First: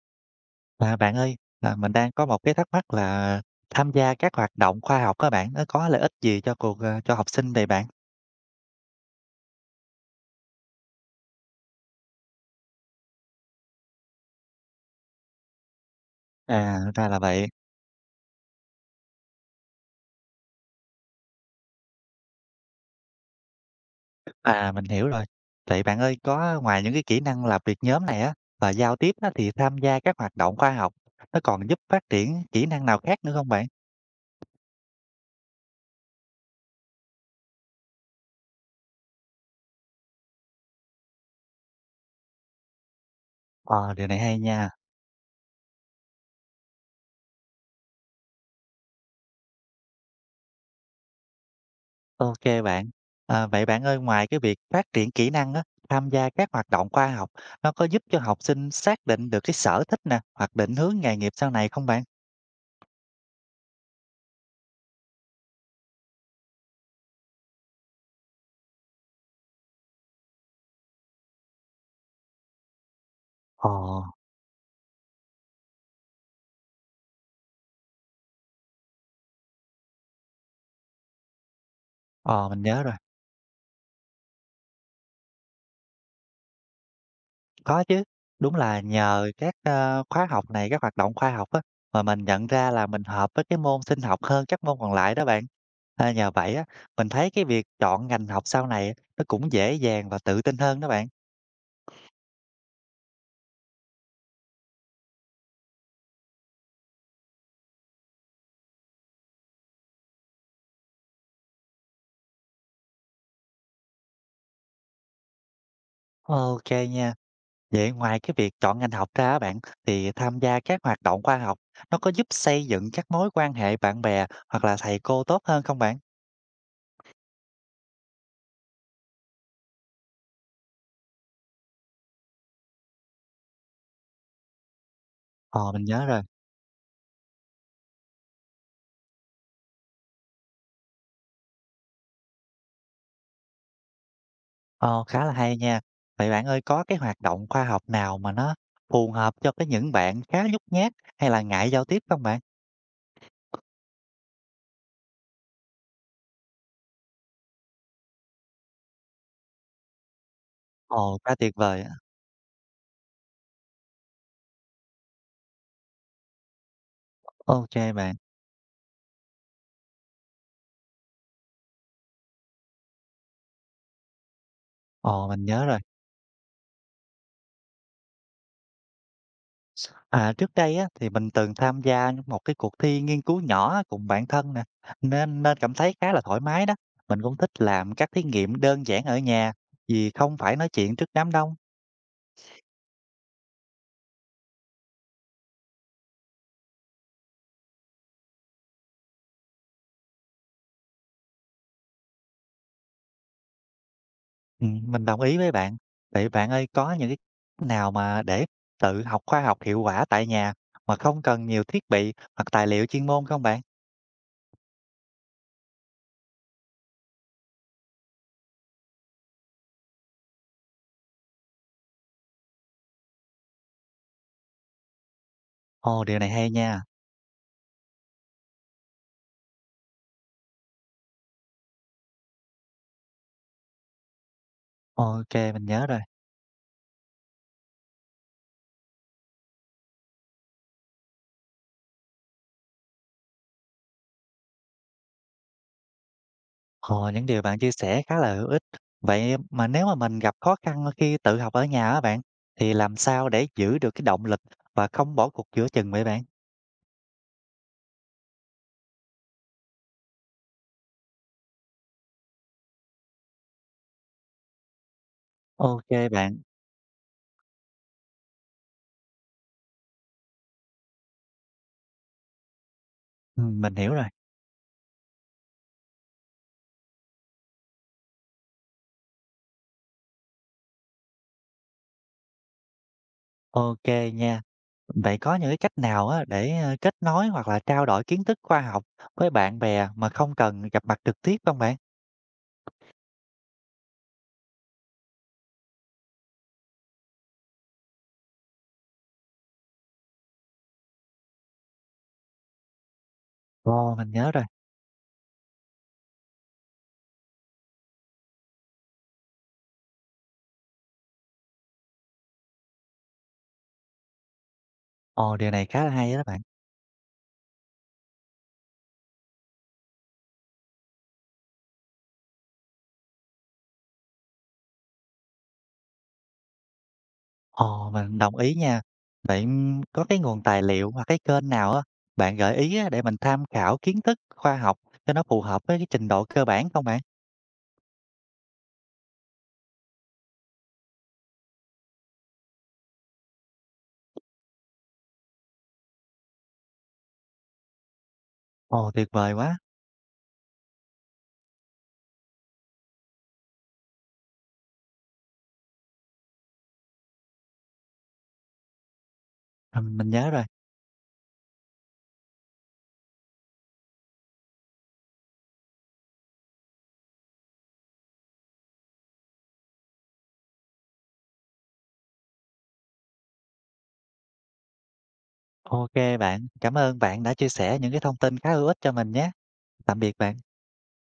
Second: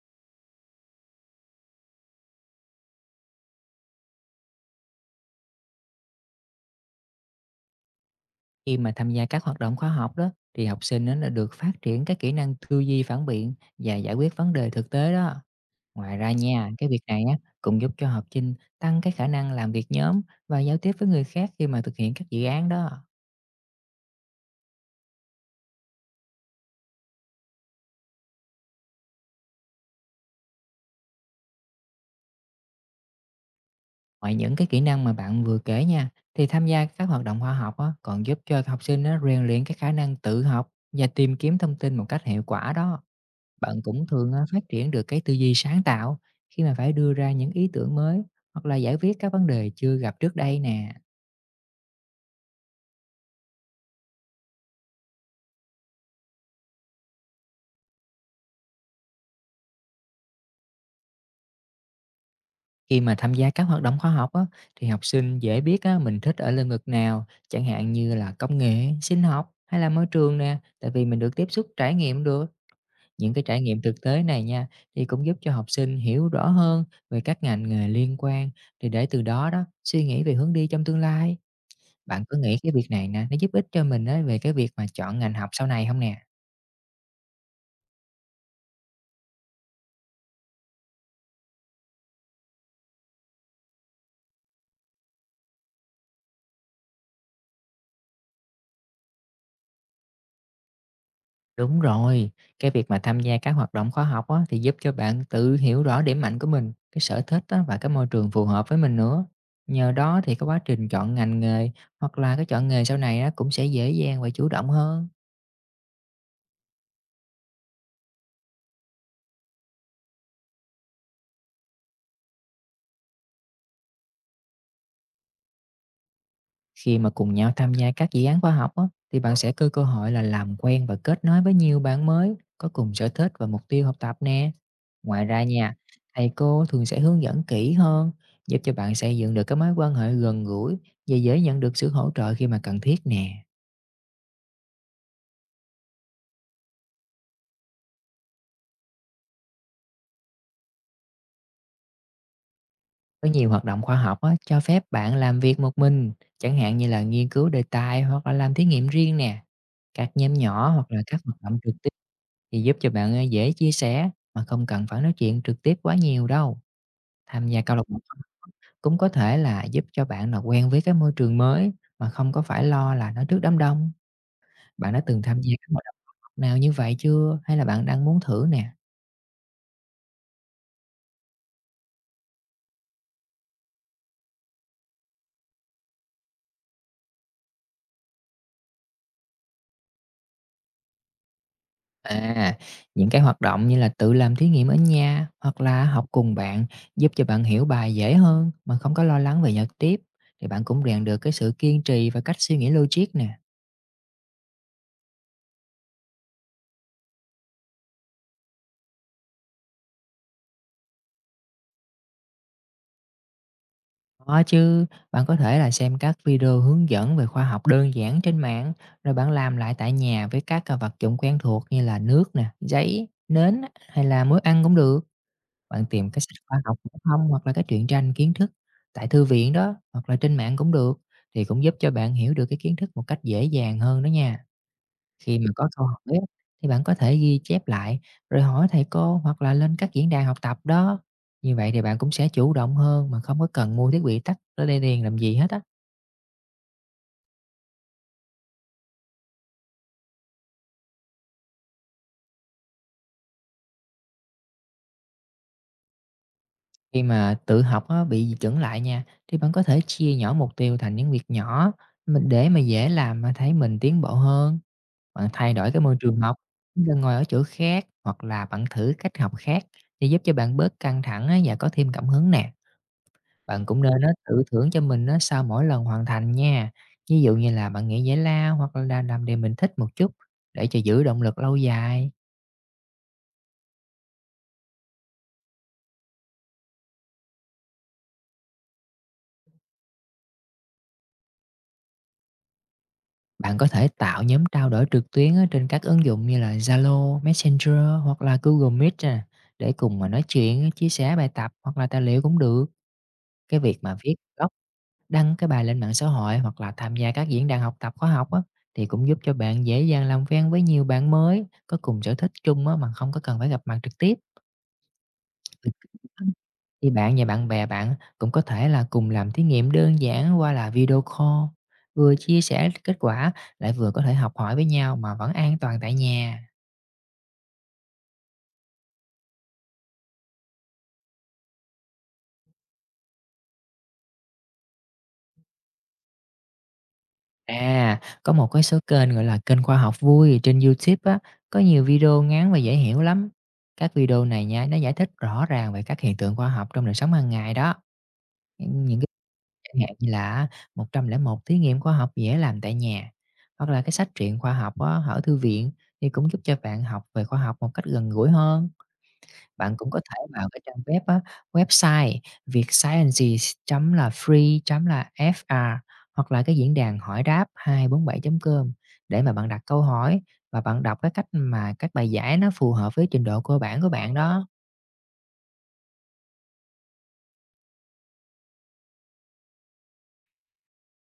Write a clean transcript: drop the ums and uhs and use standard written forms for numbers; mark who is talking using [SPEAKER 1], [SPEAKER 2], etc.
[SPEAKER 1] À, bạn ơi, là mình đang có một cái thắc mắc là tham gia các hoạt động khoa học các bạn, nó có lợi ích gì cho cho học sinh vậy bạn?
[SPEAKER 2] Khi mà tham gia các hoạt động khoa học đó thì học sinh nó là được phát triển các kỹ năng tư duy phản biện và giải quyết vấn đề thực tế đó. Ngoài ra nha, cái
[SPEAKER 1] À,
[SPEAKER 2] việc
[SPEAKER 1] ra là
[SPEAKER 2] này á
[SPEAKER 1] vậy.
[SPEAKER 2] cũng giúp cho học sinh tăng cái khả năng làm việc nhóm và giao tiếp với người khác khi mà thực hiện các dự án đó.
[SPEAKER 1] À, mình hiểu rồi. Vậy bạn ơi, có ngoài những cái kỹ năng làm việc nhóm này á và giao tiếp á, thì tham gia các hoạt động khoa học nó còn giúp phát triển kỹ năng nào khác nữa không bạn?
[SPEAKER 2] Ngoài những cái kỹ năng mà bạn vừa kể nha, thì tham gia các hoạt động khoa học á còn giúp cho học sinh nó rèn luyện cái khả năng tự học và tìm kiếm thông tin một cách hiệu quả đó. Bạn
[SPEAKER 1] Ờ,
[SPEAKER 2] cũng
[SPEAKER 1] điều này
[SPEAKER 2] thường
[SPEAKER 1] hay
[SPEAKER 2] phát
[SPEAKER 1] nha.
[SPEAKER 2] triển được cái tư duy sáng tạo khi mà phải đưa ra những ý tưởng mới hoặc là giải quyết các vấn đề chưa gặp trước đây nè.
[SPEAKER 1] Ok bạn. À, vậy bạn ơi, ngoài cái việc phát triển kỹ năng á, tham gia các hoạt động khoa học nó có giúp cho học sinh xác định được cái sở thích nè, hoặc định hướng nghề nghiệp sau này không bạn?
[SPEAKER 2] Khi mà tham gia các hoạt động khoa học á, thì học sinh dễ biết á, mình thích ở lĩnh vực nào, chẳng hạn như là công nghệ, sinh học hay là môi trường nè, tại vì mình được tiếp xúc trải nghiệm được. Những cái trải
[SPEAKER 1] Ờ,
[SPEAKER 2] nghiệm thực tế này nha, thì cũng giúp cho học sinh hiểu rõ hơn về các ngành nghề liên quan, thì để từ đó đó, suy nghĩ về hướng đi trong tương lai. Bạn có
[SPEAKER 1] ờ,
[SPEAKER 2] nghĩ
[SPEAKER 1] mình
[SPEAKER 2] cái
[SPEAKER 1] nhớ
[SPEAKER 2] việc
[SPEAKER 1] rồi.
[SPEAKER 2] này nè, nó giúp ích cho mình á về cái việc mà chọn ngành học sau này không nè?
[SPEAKER 1] Có chứ, đúng là nhờ khóa học này, các hoạt động khoa học á, mà mình nhận ra là mình hợp với cái môn sinh học hơn các môn còn lại đó bạn. À, nhờ vậy á, mình thấy cái việc chọn ngành học sau này á, nó cũng dễ dàng và tự tin hơn đó bạn.
[SPEAKER 2] Đúng rồi, cái việc mà tham gia các hoạt động khóa học á, thì giúp cho bạn tự hiểu rõ điểm mạnh của mình, cái sở thích á và cái môi trường phù hợp với mình nữa. Nhờ đó thì cái quá trình chọn ngành nghề hoặc là cái chọn nghề sau này á cũng sẽ dễ dàng và chủ động hơn.
[SPEAKER 1] Ok nha. Vậy ngoài cái việc chọn ngành học ra á bạn, thì tham gia các hoạt động khoa học nó có giúp xây dựng các mối quan hệ bạn bè hoặc là thầy cô tốt hơn không bạn?
[SPEAKER 2] Khi mà cùng nhau tham gia các dự án khoa học á, thì bạn sẽ có cơ hội là làm quen và kết nối với nhiều bạn mới có cùng sở thích và mục tiêu học tập nè. Ngoài ra
[SPEAKER 1] Ờ,
[SPEAKER 2] nha,
[SPEAKER 1] mình nhớ rồi.
[SPEAKER 2] thầy cô thường sẽ hướng dẫn kỹ hơn, giúp cho bạn xây dựng được cái mối quan hệ gần gũi và dễ nhận được sự hỗ trợ khi mà cần thiết nè.
[SPEAKER 1] Ờ, khá là hay nha. Vậy bạn ơi, có cái hoạt động khoa học nào mà nó phù hợp cho cái những bạn khá nhút nhát hay là ngại giao tiếp không bạn?
[SPEAKER 2] Có nhiều hoạt động khoa học á, cho phép bạn làm việc một mình, chẳng hạn như là nghiên cứu đề tài hoặc là làm thí nghiệm riêng nè. Các nhóm nhỏ hoặc là
[SPEAKER 1] Ồ,
[SPEAKER 2] các
[SPEAKER 1] quá
[SPEAKER 2] hoạt
[SPEAKER 1] tuyệt
[SPEAKER 2] động trực
[SPEAKER 1] vời
[SPEAKER 2] tiếp
[SPEAKER 1] á.
[SPEAKER 2] thì giúp cho bạn dễ chia sẻ mà không cần phải nói chuyện trực tiếp quá nhiều đâu. Tham gia
[SPEAKER 1] Ok
[SPEAKER 2] câu lạc bộ
[SPEAKER 1] bạn.
[SPEAKER 2] cũng có thể là giúp cho bạn là quen với cái môi trường mới mà không có phải lo là nói trước đám đông. Bạn đã từng
[SPEAKER 1] Ồ,
[SPEAKER 2] tham
[SPEAKER 1] mình
[SPEAKER 2] gia
[SPEAKER 1] nhớ
[SPEAKER 2] các
[SPEAKER 1] rồi.
[SPEAKER 2] hoạt động nào như vậy chưa? Hay là bạn đang muốn thử nè?
[SPEAKER 1] À, trước đây á, thì mình từng tham gia một cái cuộc thi nghiên cứu nhỏ cùng bạn thân nè, nên nên cảm thấy khá là thoải mái đó. Mình cũng thích làm các thí nghiệm đơn giản ở nhà vì không phải nói chuyện trước đám đông.
[SPEAKER 2] À, những cái hoạt động như là tự làm thí nghiệm ở nhà hoặc là học cùng bạn giúp cho bạn hiểu bài dễ hơn mà không có lo lắng về giao tiếp thì bạn cũng rèn được cái sự kiên trì và cách suy nghĩ logic nè.
[SPEAKER 1] Mình đồng ý với bạn. Vậy bạn ơi, có những cái nào mà để tự học khoa học hiệu quả tại nhà mà không cần nhiều thiết bị hoặc tài liệu chuyên môn không bạn?
[SPEAKER 2] Có chứ, bạn có thể là xem các video hướng dẫn về khoa học đơn giản trên mạng, rồi bạn làm lại tại nhà với các vật dụng quen thuộc như là nước nè, giấy, nến á, hay là muối ăn cũng được. Bạn
[SPEAKER 1] Ồ,
[SPEAKER 2] tìm
[SPEAKER 1] điều
[SPEAKER 2] cái
[SPEAKER 1] này
[SPEAKER 2] sách
[SPEAKER 1] hay
[SPEAKER 2] khoa học
[SPEAKER 1] nha.
[SPEAKER 2] phổ thông hoặc là cái truyện tranh kiến thức tại thư viện đó hoặc là trên mạng cũng được thì cũng giúp cho bạn hiểu được cái kiến thức một cách dễ dàng hơn đó nha.
[SPEAKER 1] Ok,
[SPEAKER 2] Khi mà
[SPEAKER 1] mình
[SPEAKER 2] có câu
[SPEAKER 1] nhớ rồi.
[SPEAKER 2] hỏi á, thì bạn có thể ghi chép lại rồi hỏi thầy cô hoặc là lên các diễn đàn học tập đó. Như vậy thì bạn cũng sẽ chủ động hơn mà không có cần mua thiết bị tắt ở đây liền làm gì hết á.
[SPEAKER 1] Ồ, những điều bạn chia sẻ khá là hữu ích. Vậy mà nếu mà mình gặp khó khăn khi tự học ở nhà á bạn, thì làm sao để giữ được cái động lực và không bỏ cuộc giữa chừng vậy bạn?
[SPEAKER 2] Khi mà tự học á, bị chững lại nha, thì bạn có thể chia nhỏ mục tiêu thành những việc nhỏ mình để mà dễ làm mà thấy mình tiến bộ hơn. Bạn thay đổi cái
[SPEAKER 1] Ok
[SPEAKER 2] môi trường học,
[SPEAKER 1] bạn,
[SPEAKER 2] đừng ngồi ở chỗ khác hoặc là bạn thử cách học khác thì giúp cho bạn bớt căng thẳng á, và có thêm cảm hứng nè. Bạn
[SPEAKER 1] mình
[SPEAKER 2] cũng
[SPEAKER 1] hiểu
[SPEAKER 2] nên
[SPEAKER 1] rồi.
[SPEAKER 2] á, tự thưởng cho mình á, sau mỗi lần hoàn thành nha. Ví dụ như là bạn nghĩ giải lao hoặc là làm điều mình thích một chút để cho giữ động lực lâu dài.
[SPEAKER 1] Ok nha. Vậy có những cái cách nào á để, kết nối hoặc là trao đổi kiến thức khoa học với bạn bè mà không cần gặp mặt trực tiếp không bạn?
[SPEAKER 2] Bạn có thể tạo nhóm trao đổi trực tuyến á, trên các ứng dụng như là Zalo, Messenger hoặc là Google Meet nè, để cùng mà nói chuyện, chia sẻ bài tập hoặc là tài liệu cũng được. Cái việc
[SPEAKER 1] Ồ,
[SPEAKER 2] mà
[SPEAKER 1] mình
[SPEAKER 2] viết
[SPEAKER 1] nhớ rồi.
[SPEAKER 2] blog, đăng cái bài lên mạng xã hội hoặc là tham gia các diễn đàn học tập khóa học á, thì cũng giúp cho bạn dễ dàng làm quen với nhiều bạn mới có cùng sở thích chung á, mà không có cần phải gặp mặt trực
[SPEAKER 1] Ồ, điều này
[SPEAKER 2] tiếp.
[SPEAKER 1] khá là hay đó bạn.
[SPEAKER 2] Thì bạn và bạn bè bạn cũng có thể là cùng làm thí nghiệm đơn giản qua là video call, vừa chia sẻ kết quả lại vừa có thể học hỏi với nhau mà vẫn an toàn tại nhà.
[SPEAKER 1] Ồ, mình đồng ý nha. Vậy, có cái nguồn tài liệu hoặc cái kênh nào á, bạn gợi ý á để mình tham khảo kiến thức khoa học cho nó phù hợp với cái trình độ cơ bản không bạn?
[SPEAKER 2] À, có một cái số kênh gọi là kênh khoa học vui trên YouTube á, có nhiều video ngắn và dễ hiểu lắm. Các video này nha, nó giải thích rõ ràng về các hiện tượng khoa học trong đời sống hàng ngày đó.
[SPEAKER 1] Ồ,
[SPEAKER 2] Những
[SPEAKER 1] tuyệt vời quá.
[SPEAKER 2] Chẳng hạn như là "101 thí nghiệm khoa học dễ làm tại nhà", hoặc là cái sách truyện khoa học á, ở thư viện thì cũng giúp cho bạn học về khoa học một cách gần gũi hơn. Bạn cũng có
[SPEAKER 1] Mình
[SPEAKER 2] thể
[SPEAKER 1] nhớ rồi.
[SPEAKER 2] vào cái trang web á, website vietsciences.free.fr hoặc là cái diễn đàn hỏi đáp 247.com để mà bạn đặt câu hỏi và bạn đọc cái cách mà các bài giải nó phù hợp với trình độ cơ bản của bạn đó.
[SPEAKER 1] OK bạn, cảm ơn bạn đã chia sẻ những cái thông tin khá hữu ích cho mình nhé. Tạm biệt bạn.